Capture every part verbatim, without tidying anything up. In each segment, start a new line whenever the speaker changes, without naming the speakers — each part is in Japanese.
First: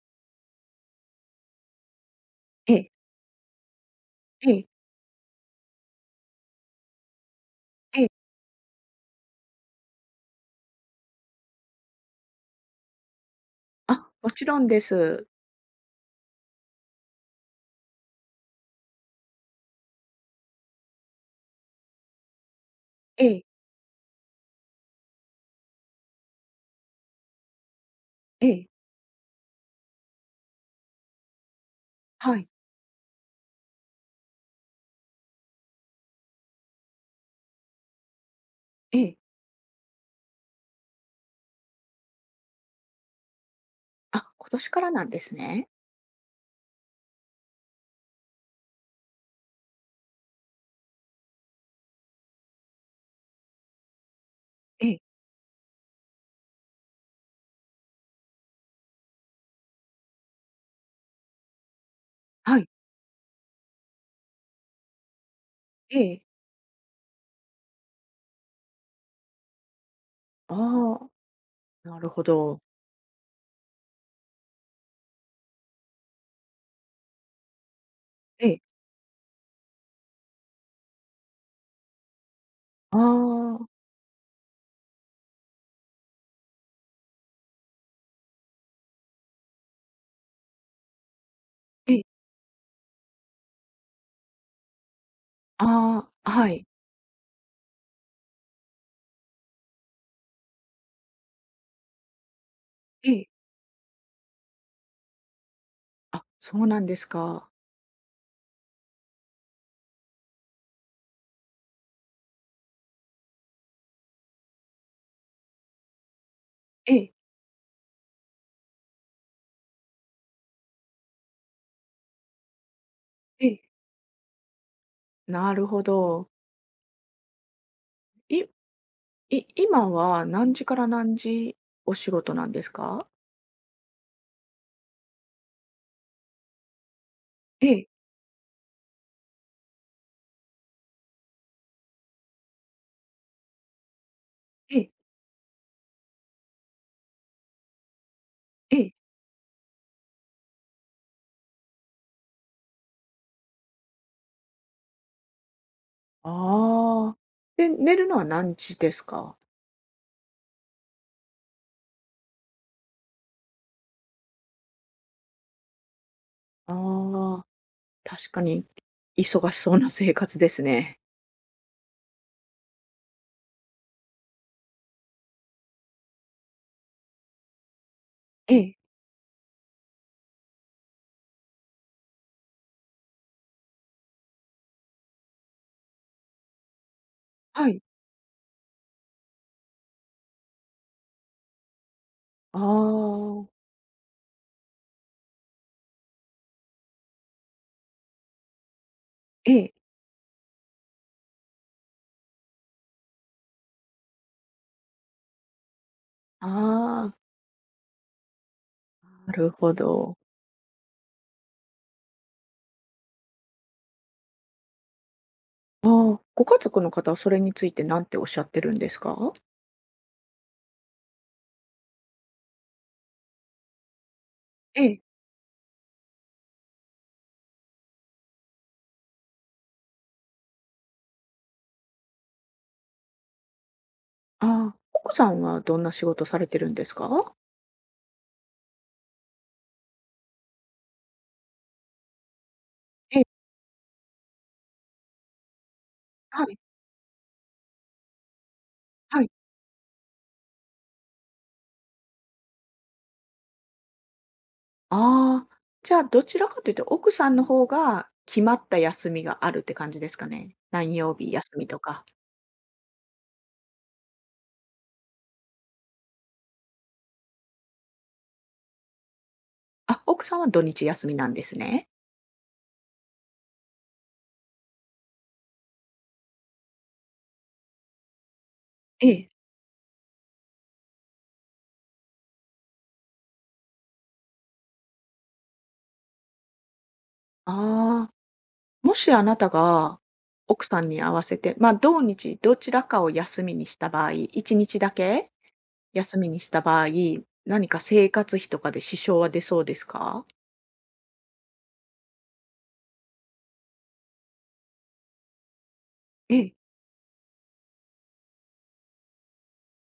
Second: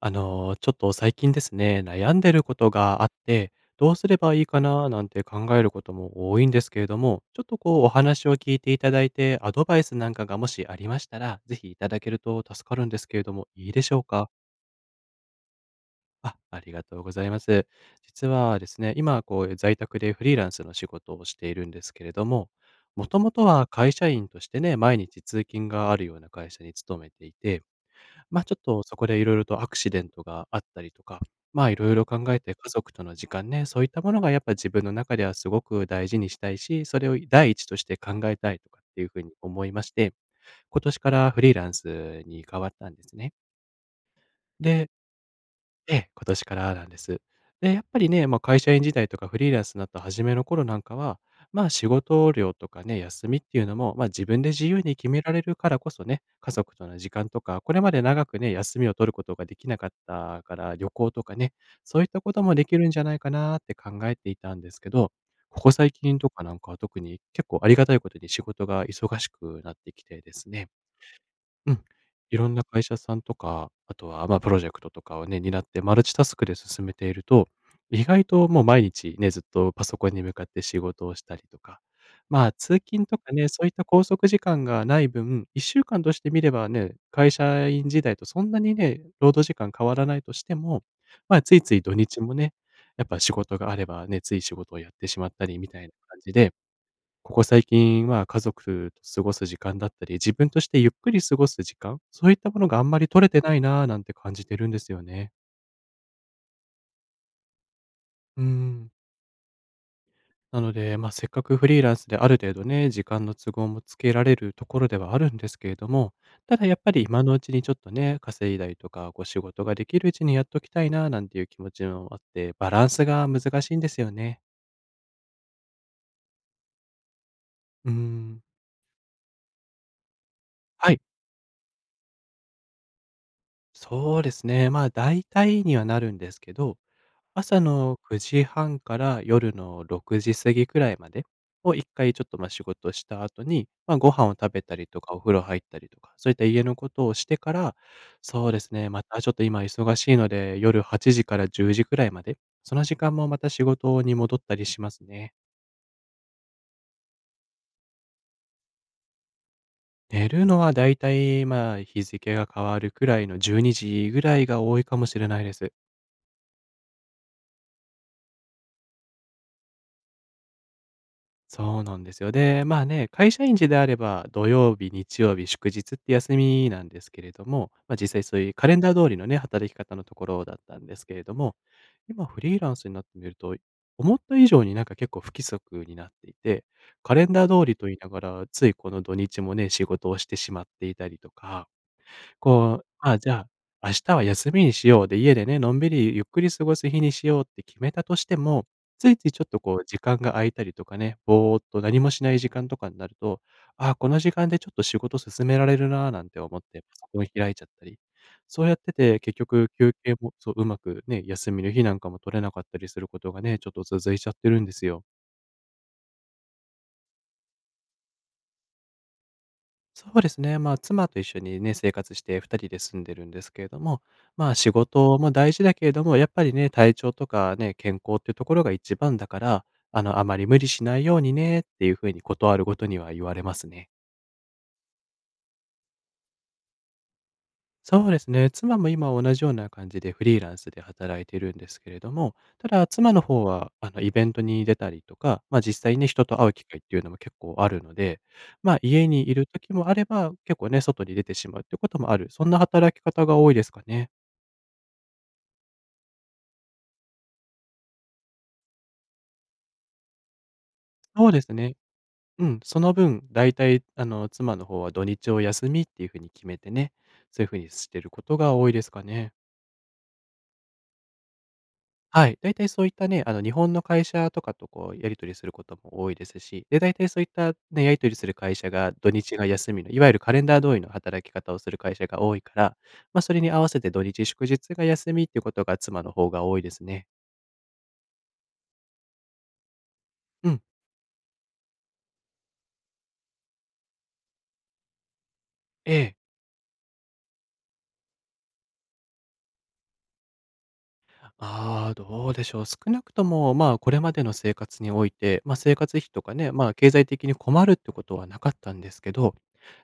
あの、ちょっと最近ですね、悩んでること
ええ、
があって、どうすればいい
え
か
え、
ななんて考えることも多いんですけれども、ちょっとこうお
ええ。
話を聞いていただいて、アドバイスなんかがもしありましたら、ぜひいただけると助かるんですけれども、いいでしょう
あ、
か？
もちろんです。
あ、ありがとうございます。実はですね、今こう在宅でフリーランスの仕事をしているんですけれども、もと
え
も
え、
とは会社員としてね、毎日通勤があるような会社に勤めていてま、あ
え
ちょっ
え、
とそこでいろいろとアクシデントがあったりとか、ま、あいろいろ考
は
え
い、
て家族との時間ね、そういったものがやっぱ自分の中ではすごく大事にしたいし、それを第一として考えたいとかっ
え
ていう
え。
ふうに思いまして、今年からフリーランスに変わったんですね。
あ、今年か
で、
らなんですね。
ええ、今年からなんです。で、やっぱりね、まあ、会社員時代とかフリーランスになった初めの頃なんかは、まあ、仕事量とかね、休みっていうのも、まあ、自分で自由
え
に
え、
決められるからこそね、家族との時間とか、これまで長くね、休みを取ることができなかったから旅行とかね、そういったことも
は
で
い、
きるんじゃないかなって考えていたんですけど、ここ最
え
近
え。
とかなんかは特に結構ありがたいことに仕事が忙しくなってきてです
あ
ね、
あ、
うん。
なるほ
いろん
ど。
な会社さんとか、あとは、まあ、プロジェクトとかをね、担ってマルチタスクで進めていると、意外
え
と
え、
もう毎日ね、ずっとパソコンに向かって仕事をしたりとか、まあ、通
あ
勤とかね、そ
あ、
ういった拘束時間がない分、いっしゅうかんとして見ればね、会社員時代とそんなにね、労働時間変わらないとしても、まあ、ついつい土
ええ、
日もね、やっぱ仕事があればね、つい仕事をやってしまったりみたいな
あ
感
あ、
じ
は
で
い、
ここ最近は家族と過ごす時間だったり、自分としてゆっくり過ごす時間、そういったものがあんまり
え
取
え。
れてないなぁなんて感じてるんですよね。
あ、そうなんですか。
うん。なので、まあ、せっかくフリーランスである程度ね、時間の都合もつけられるところではあるんですけれども、ただやっぱ
え
り
え、
今のうちにちょっとね、稼いだりとか、こう仕事ができるうちにやっときたいななんていう気持ちもあって、バランスが
ええ、
難しいんですよね。
なるほど。
うーん。
いい今は何時から
はい、
何時お仕事なんですか？
そうですね。まあ、大体にはなるんですけど、朝
ええ、
のくじはんから夜のろくじ過ぎくらいまでをいっかいちょっと、ま、仕事した後に、まあ、ご飯を食べた
え
り
え、
とか、お風呂入ったりとか、そういった家のことをしてから、そうです
え
ね、
え。
またちょっと今忙しいので、夜はちじからじゅうじくらいまで、その時間もまた仕事に戻ったりしますね。
ああ。で、寝るのは何時ですか？
寝るのはだいたい、まあ、日付が変わるくらいのじゅうにじぐらいが多いかもしれないです。
ああ。確かに、忙しそうな生活ですね。
そうなんですよ。で、まあね、会社員時であれば、土曜日、日曜日、祝日って休みなんですけれども、まあ、実際そうい
え
うカレ
え。
ンダー通りのね、働き方のところだったんですけれども、今フリーランスになってみると、思った以上になんか結構不規則になっていて、カレンダー通
は
り
い。
と言いながら、ついこの土日もね、仕事をしてしまっていたりとか、
あ
こう、ああ、じゃ
あ。
あ、明日は休みにしようで、家でね、のんびりゆっくり過ごす日にしようって決めたとしても、ついついちょっ
え
と
え。
こう時間が空いたりとかね、ぼーっと何もしない時間とかになると、ああ、この時間でちょっと仕事進められるなーなんて思って、パ
あ
ソ
あ、
コン開いちゃったり。そうやってて、
な
結
る
局
ほ
休憩
ど。
もそう、うまくね、休みの日なんかも取れなかったりすることがね、ちょっと続いちゃってるんですよ。
ああ、ご家族の方はそれについて何ておっしゃってるんですか？
そうですね。まあ、妻と一緒にね、生活してふたりで住んでるんですけれども、まあ、仕
ええ。
事も大事だけれども、やっぱりね、体調とかね、健康っていうところが一番だから、あの、あまり無理しないようにねっていうふうに断るごとには言われますね。
ああ、奥さんはどんな仕事されてるんですか？
そうですね。妻も今同じような感じでフリーランスで働いてるんですけれども、ただ妻
え
の
え、
方は、あの、イベントに出たりとか、まあ、実際に人と
は
会う
い、
機会っていうのも結構あるので、まあ、家
は
に
い。
いる時もあれば、結構ね、外に出てしまうっていうこともある。そんな働き方が多いですかね。
ああ、じゃあ、どちらかというと奥さんの方が決まった休みがあるって感じですかね？何曜
そ
日
うで
休
す
み
ね。
とか。
うん、その分、大体、あの、妻の方は土日を休みっていうふうに決めてね、そういうふうにしてることが多いですかね。
あ、奥さんは土日休みなんですね。
はい、だいたいそういったね、あの、日本の会社とかとこうやり取りすることも多いですし、で、だいたいそういったね、やり取りする会社が土
ええ。
日が休みの、いわゆるカレンダー通りの働き方をする会社が多いから、まあ、それに合わせて土日祝日が休みっていうことが妻の方が多いですね。
ああ。もしあなたが
うん、
奥さんに合わせて、ま、あ、同日どちらかを休みにした場合、いちにちだけ
ええ。
休みにした場合、何か生活費とかで支障は出そうですか？
ああ、どうでしょう。少なくとも、まあ、これまでの生活において、まあ、生活費と
え
かね、
え、
まあ、経済的に困るってことはなかったんですけど、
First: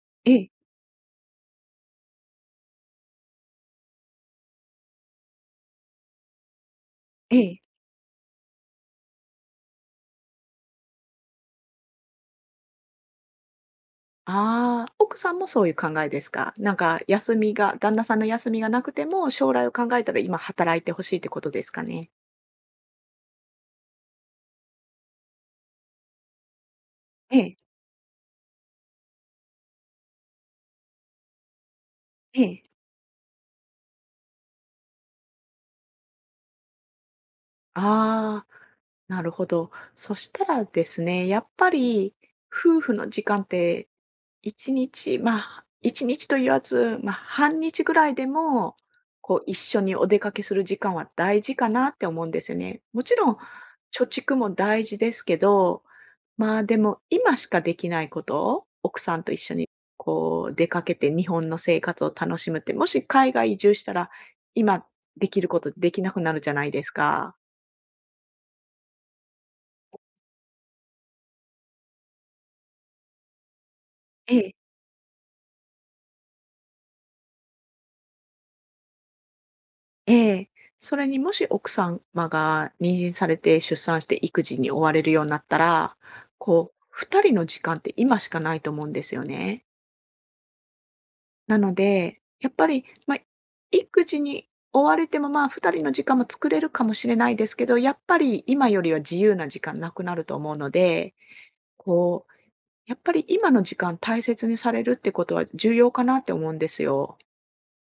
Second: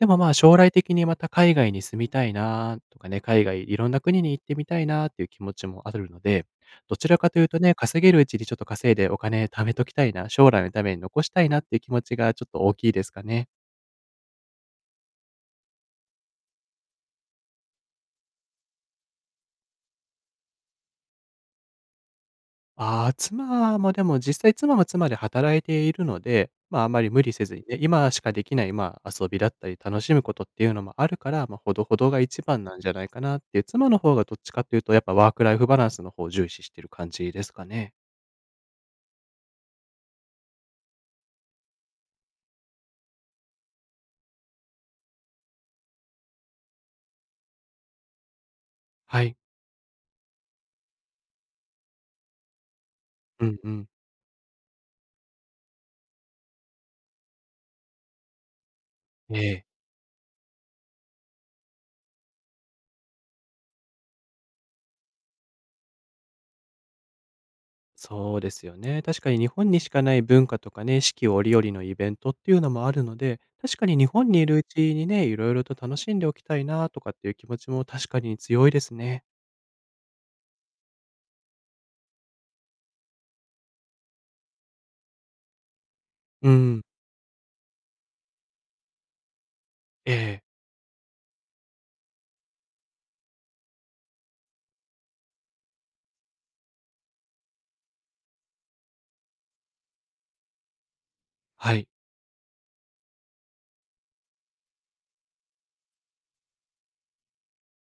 でもま
え
あ、
え、
将来的にまた海外に住みたいなとかね、海外いろんな国に行ってみたいなっていう気持ちもあるので、どちらか
え
というと
え。
ね、稼げるうちにちょっと稼いでお金貯めときたいな、将来のために残したいなっていう気持ちがちょっと大きいですかね。
ああ、奥さんもそういう考えですか？なんか休みが旦那さんの休みがなくても、将来を考えたら今働いてほしいってことですかね？
ああ、妻もでも実際妻も妻で働いているので、まあ、あまり無理
え
せず
え、
にね、今しかできない、まあ、遊びだったり楽しむことっていうのもあるから、ま、ほどほどが
え
一
え。
番なんじゃないかなっていう、妻の方がどっちかというとやっぱワークライフバランスの方を重視してる感じですかね。
ああ、なるほど。そしたらですね、やっぱり夫婦の時間って一日、まあ、一日と言わず、まあ、半日ぐらいでも、
は
こ
い。
う、一緒にお出かけする時間は大事かなって思うんですよね。もちろん、
うんうん。
貯蓄も大事ですけど、まあ、でも、今しかできないことを、奥さんと一
え
緒
え。
に、こう、出かけて日本の生活を楽しむって、もし海外移住したら、今できることできなくなるじゃないですか。
そうですよね。確かに日本にしかない文化とかね、四季折々のイベントっていうのもあるので、確かに日本にい
ええ
るうちにね、いろいろと楽しんでおきたいなとかっていう気持ちも確かに強いですね。
ええ。それにもし奥様が妊娠されて出産して育児に追われるようになったら、
う
こう、
ん。
二人の時間って今しかないと思うんですよね。
ええ。
なので、やっぱり、まあ、育児に追われても、まあ、二人の時間も作れるかもしれないですけど、やっぱり今よりは自由な時間なくなると思うので、
はい。
こう、やっぱり今の時間大切にされるってことは重要かなって思うんですよ。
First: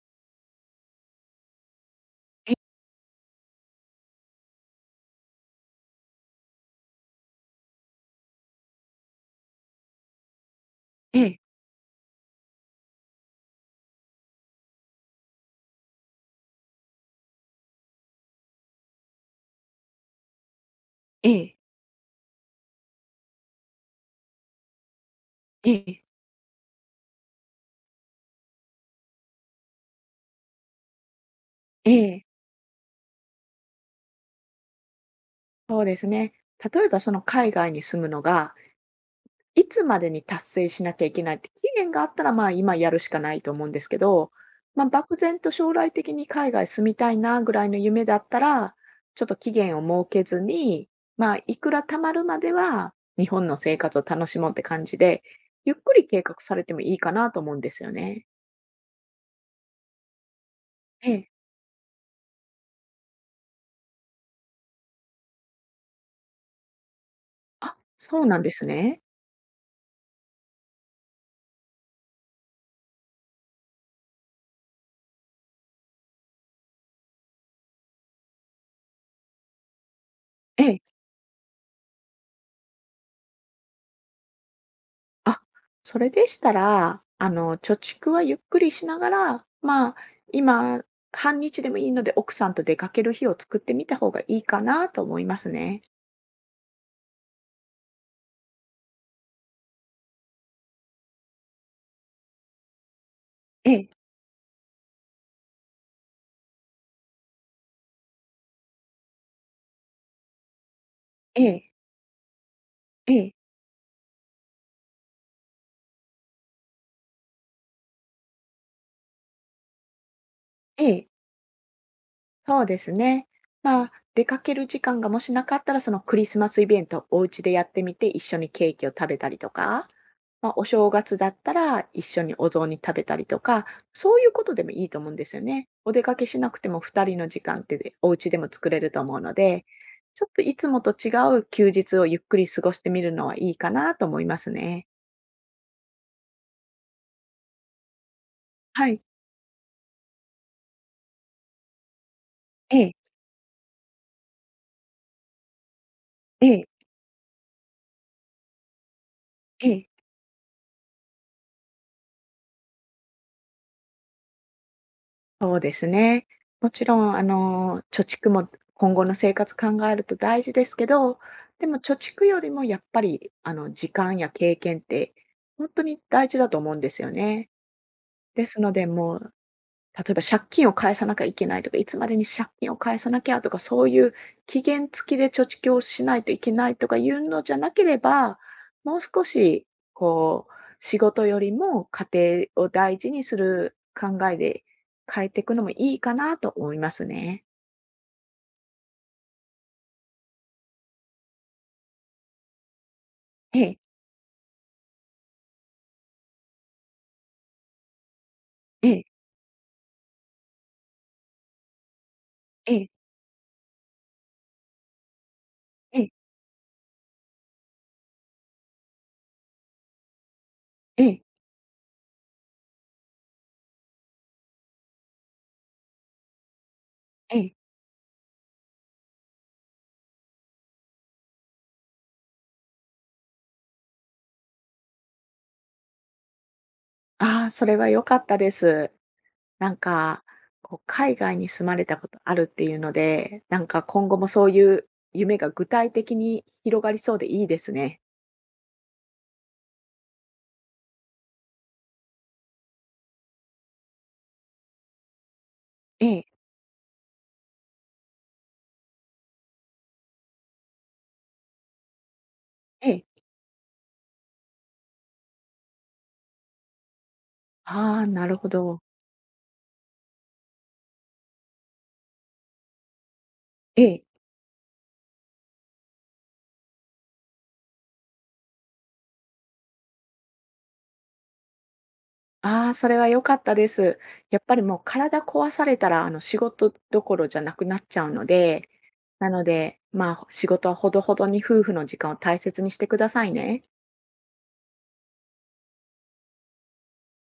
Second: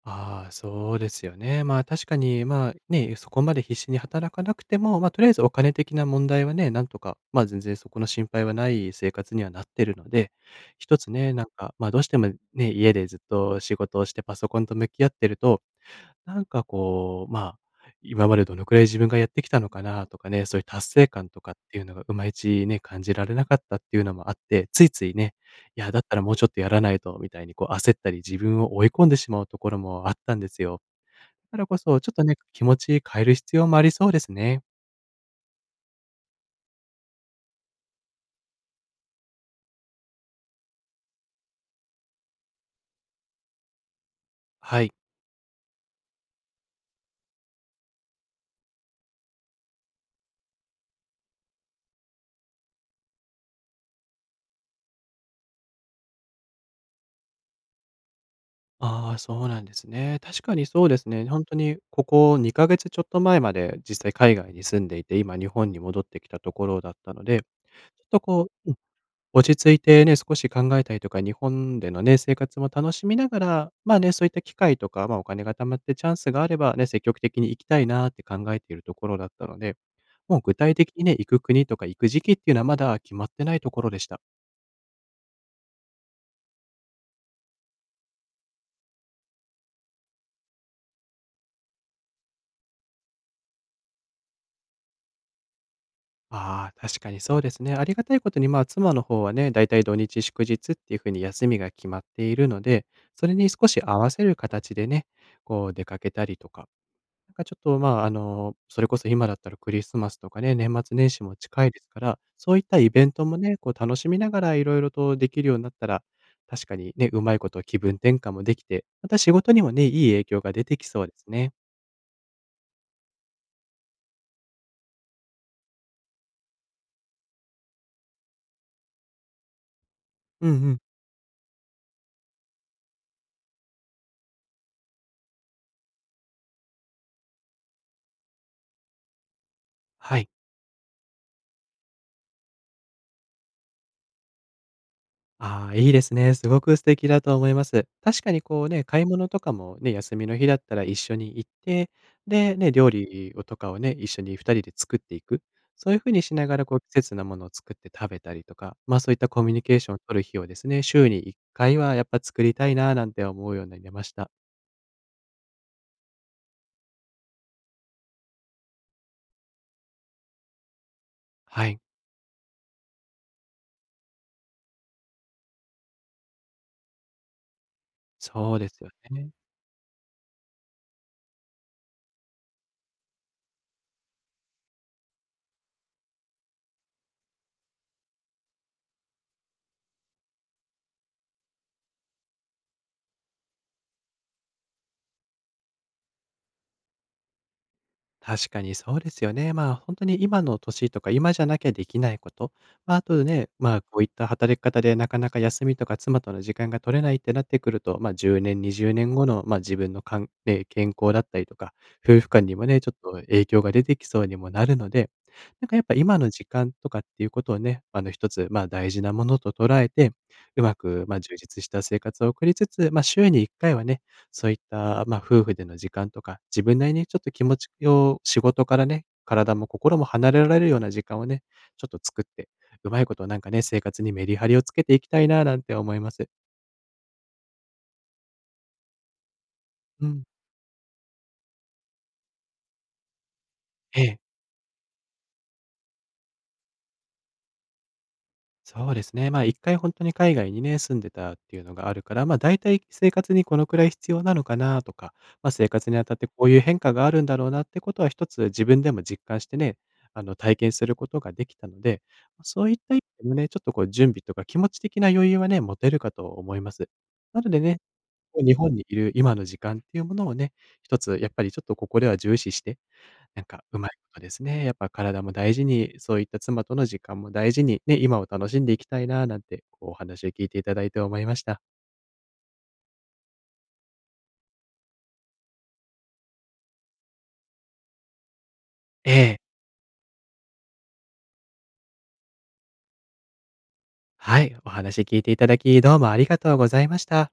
ああ、そうですよね。まあ、確かに、
え
まあ、ね、そこまで必死に働かなくても、まあ、とりあえずお金的な問題はね、なんとか、まあ、全然そこの心配はない生活にはなってるので、一つ
え
ね、
え、
なんか、まあ、どうしてもね、家でずっと仕事をしてパソコンと向き合ってると、なんかこう、まあ、今までどのくらい自分がやってきたのかなとかね、そういう達成
え
感とかっ
え、
ていうのがうまいちね、感じられなかったっていうのもあって、ついついね、
え
いや、だ
え、
ったらもうちょっとやらないとみたいにこう焦ったり、自分を追い込んでしまうところもあったんですよ。だからこ
え
そ、ちょっと
え。
ね、気持ち変える必要もありそうですね。
そうですね。例えばその海外に住むのが、いつまでに達成しなきゃいけないって期限があったら、まあ今やるしかないと思うんですけど、
は
まあ
い。
漠然と将来的に海外住みたいなぐらいの夢だったら、ちょっと期限を設けずに、まあいくら貯まるまでは日本の生活を楽しもうって感じで、ゆっくり計画されてもいいかなと思うんですよね。
ああ、そうなんですね。確かにそうで
え
す
え。
ね。本当にここにかげつちょっと前まで実際海外に住んでいて、今日本に戻ってきたところだったので、ち
あ、
ょっと
そうなん
こ
です
う
ね。
落ち着いてね、少し考えたりとか、日本でのね、生活も楽しみながら、まあね、そういった機会とか、まあ、お金が貯まってチャンスがあればね、積極的に行きたいなって考えているところだったので、もう具
え
体
え。
的にね、行く国とか行く時期っていうのはまだ決まってないところでした。
あ、それでしたら、あの、貯蓄はゆっくりしながら、まあ、今、半日でもいいので、奥さんと出かける日を作ってみた方がいいかなと思いますね。
ああ、確かにそうですね。ありがたいことに、まあ、妻の方はね、だいたい土日祝日っていうふうに休みが決まっているので、それに少
え
し
え、
合わせる形でね、こう出かけたりとか、なんかちょっと、まあ、あの、それこそ今だったらクリスマスとかね、年末年始も
え
近い
え、
ですから、そういったイベン
え
ト
え、
もね、こう楽しみながらいろいろとできるようになったら、確かにね、うまいこと気分転換もできて、また仕事にもね、いい影響が出て
え
きそう
え。
ですね。
そうですね。まあ、出かける時間がもしなかったら、そのクリスマスイベント、お家でやってみて、一緒にケーキを食べたりとか、
う
ま
ん
あ、
う
お
ん。
正月だったら一緒にお雑煮食べたりとか、そういうことでもいいと思うんですよね。お出かけしなくてもふたりの時間ってでお家でも作れると思うので、
は
ちょ
い。
っといつもと違う休日をゆっくり過ごしてみるのはいいかなと思いますね。
ああ、いいですね。すごく素敵だと思います。確かにこうね、
はい。
買い物とかもね、休みの日だったら一緒に行って、で、ね、
え
料
え、
理をとかをね、一緒にふたりで作っていく。そういう風にし
え
ながら
え、
こう季節なものを作って食べたりとか、ま、そういったコミュニ
え
ケー
え。
ションを取る日をですね、週にいっかいはやっぱ作りたいななんて思うようになりました。
そうですね。もちろん、あの、貯蓄も今後の生活考えると大事ですけど、で
は
も
い、
貯蓄よりもやっぱり、あの、時間や経験って本当に大事だと思うんですよね。で
そう
す
で
の
す
で、
よ
も
ね。
う例えば借金を返さなきゃいけないとか、いつまでに借金を返さなきゃとか、そういう期限付きで貯蓄をしないといけないとかいうのじゃなければ、もう少し、こう、仕事よりも家庭を大事にする考えで変えていくのもいいかなと思いますね。
確かにそうですよね。まあ、本当に今の年とか、今じゃなきゃできないこと、まあ、あとね、
え
ま
え、
あ、こういった働き方でなかなか休みとか妻との時間が取れないってなってくると、まあ、じゅうねん、
え
20
え、
年後の、まあ、自分のかんね、健康だったりとか、夫婦間にも
え
ね、
え、
ちょっと影響が出てきそうにもなるので、なんかやっぱ
ええ、
今の時間とかっていうことをね、あの、一つ、まあ、大事なものと捉えて、うま
え
く、まあ、
え、
充実した生活を送りつつ、まあ、週にいっかいはね、そういった、まあ、夫婦での時間とか、自分なりにちょっと
え
気
え。
持ちを仕事からね、体も心も離れられるような時間をね、ちょっと作って、うまいことなんかね、生活にメリハリをつけていきたいななんて思います。
ああ、それは良かったです。なん
うん。
か、こう海外に住まれたことあるっていうので、なんか
え
今後
え。
もそういう夢が具体的に広がりそうでいいですね。
そうですね。まあ、いっかい本当に海外にね、住んでたっていうのがあるから、まあ、だいたい生活にこのくらい必要なのかなとか、まあ、生活にあ
え
たっ
え、
てこういう変化があるんだろうなってことは一つ自分でも実感してね、あの、体験することができたので、まそういっ
え
た意味
え。
でもね、ちょっとこう準備とか気持ち的な余裕はね、持てるかと思います。なのでね、
ああ、なるほ
日本
ど。
にいる今の時間っていうものをね、一つやっぱりちょっとここでは重視してなんかう
え
まい
え。
ことですね。やっぱ体も大事に、そういった妻との時間も大事に、ね、今を楽しんでいきたいななんて、こうお話を聞いていただいて思いました。
ああ、それは良かったです。やっぱりもう体壊されたら、あの仕事どころじゃなくなっちゃうので、
え
な
え、
ので、まあ、仕事はほどほどに夫婦の時間を大切にしてくださいね。
はい、お話聞いていただき、どうもありがとうございました。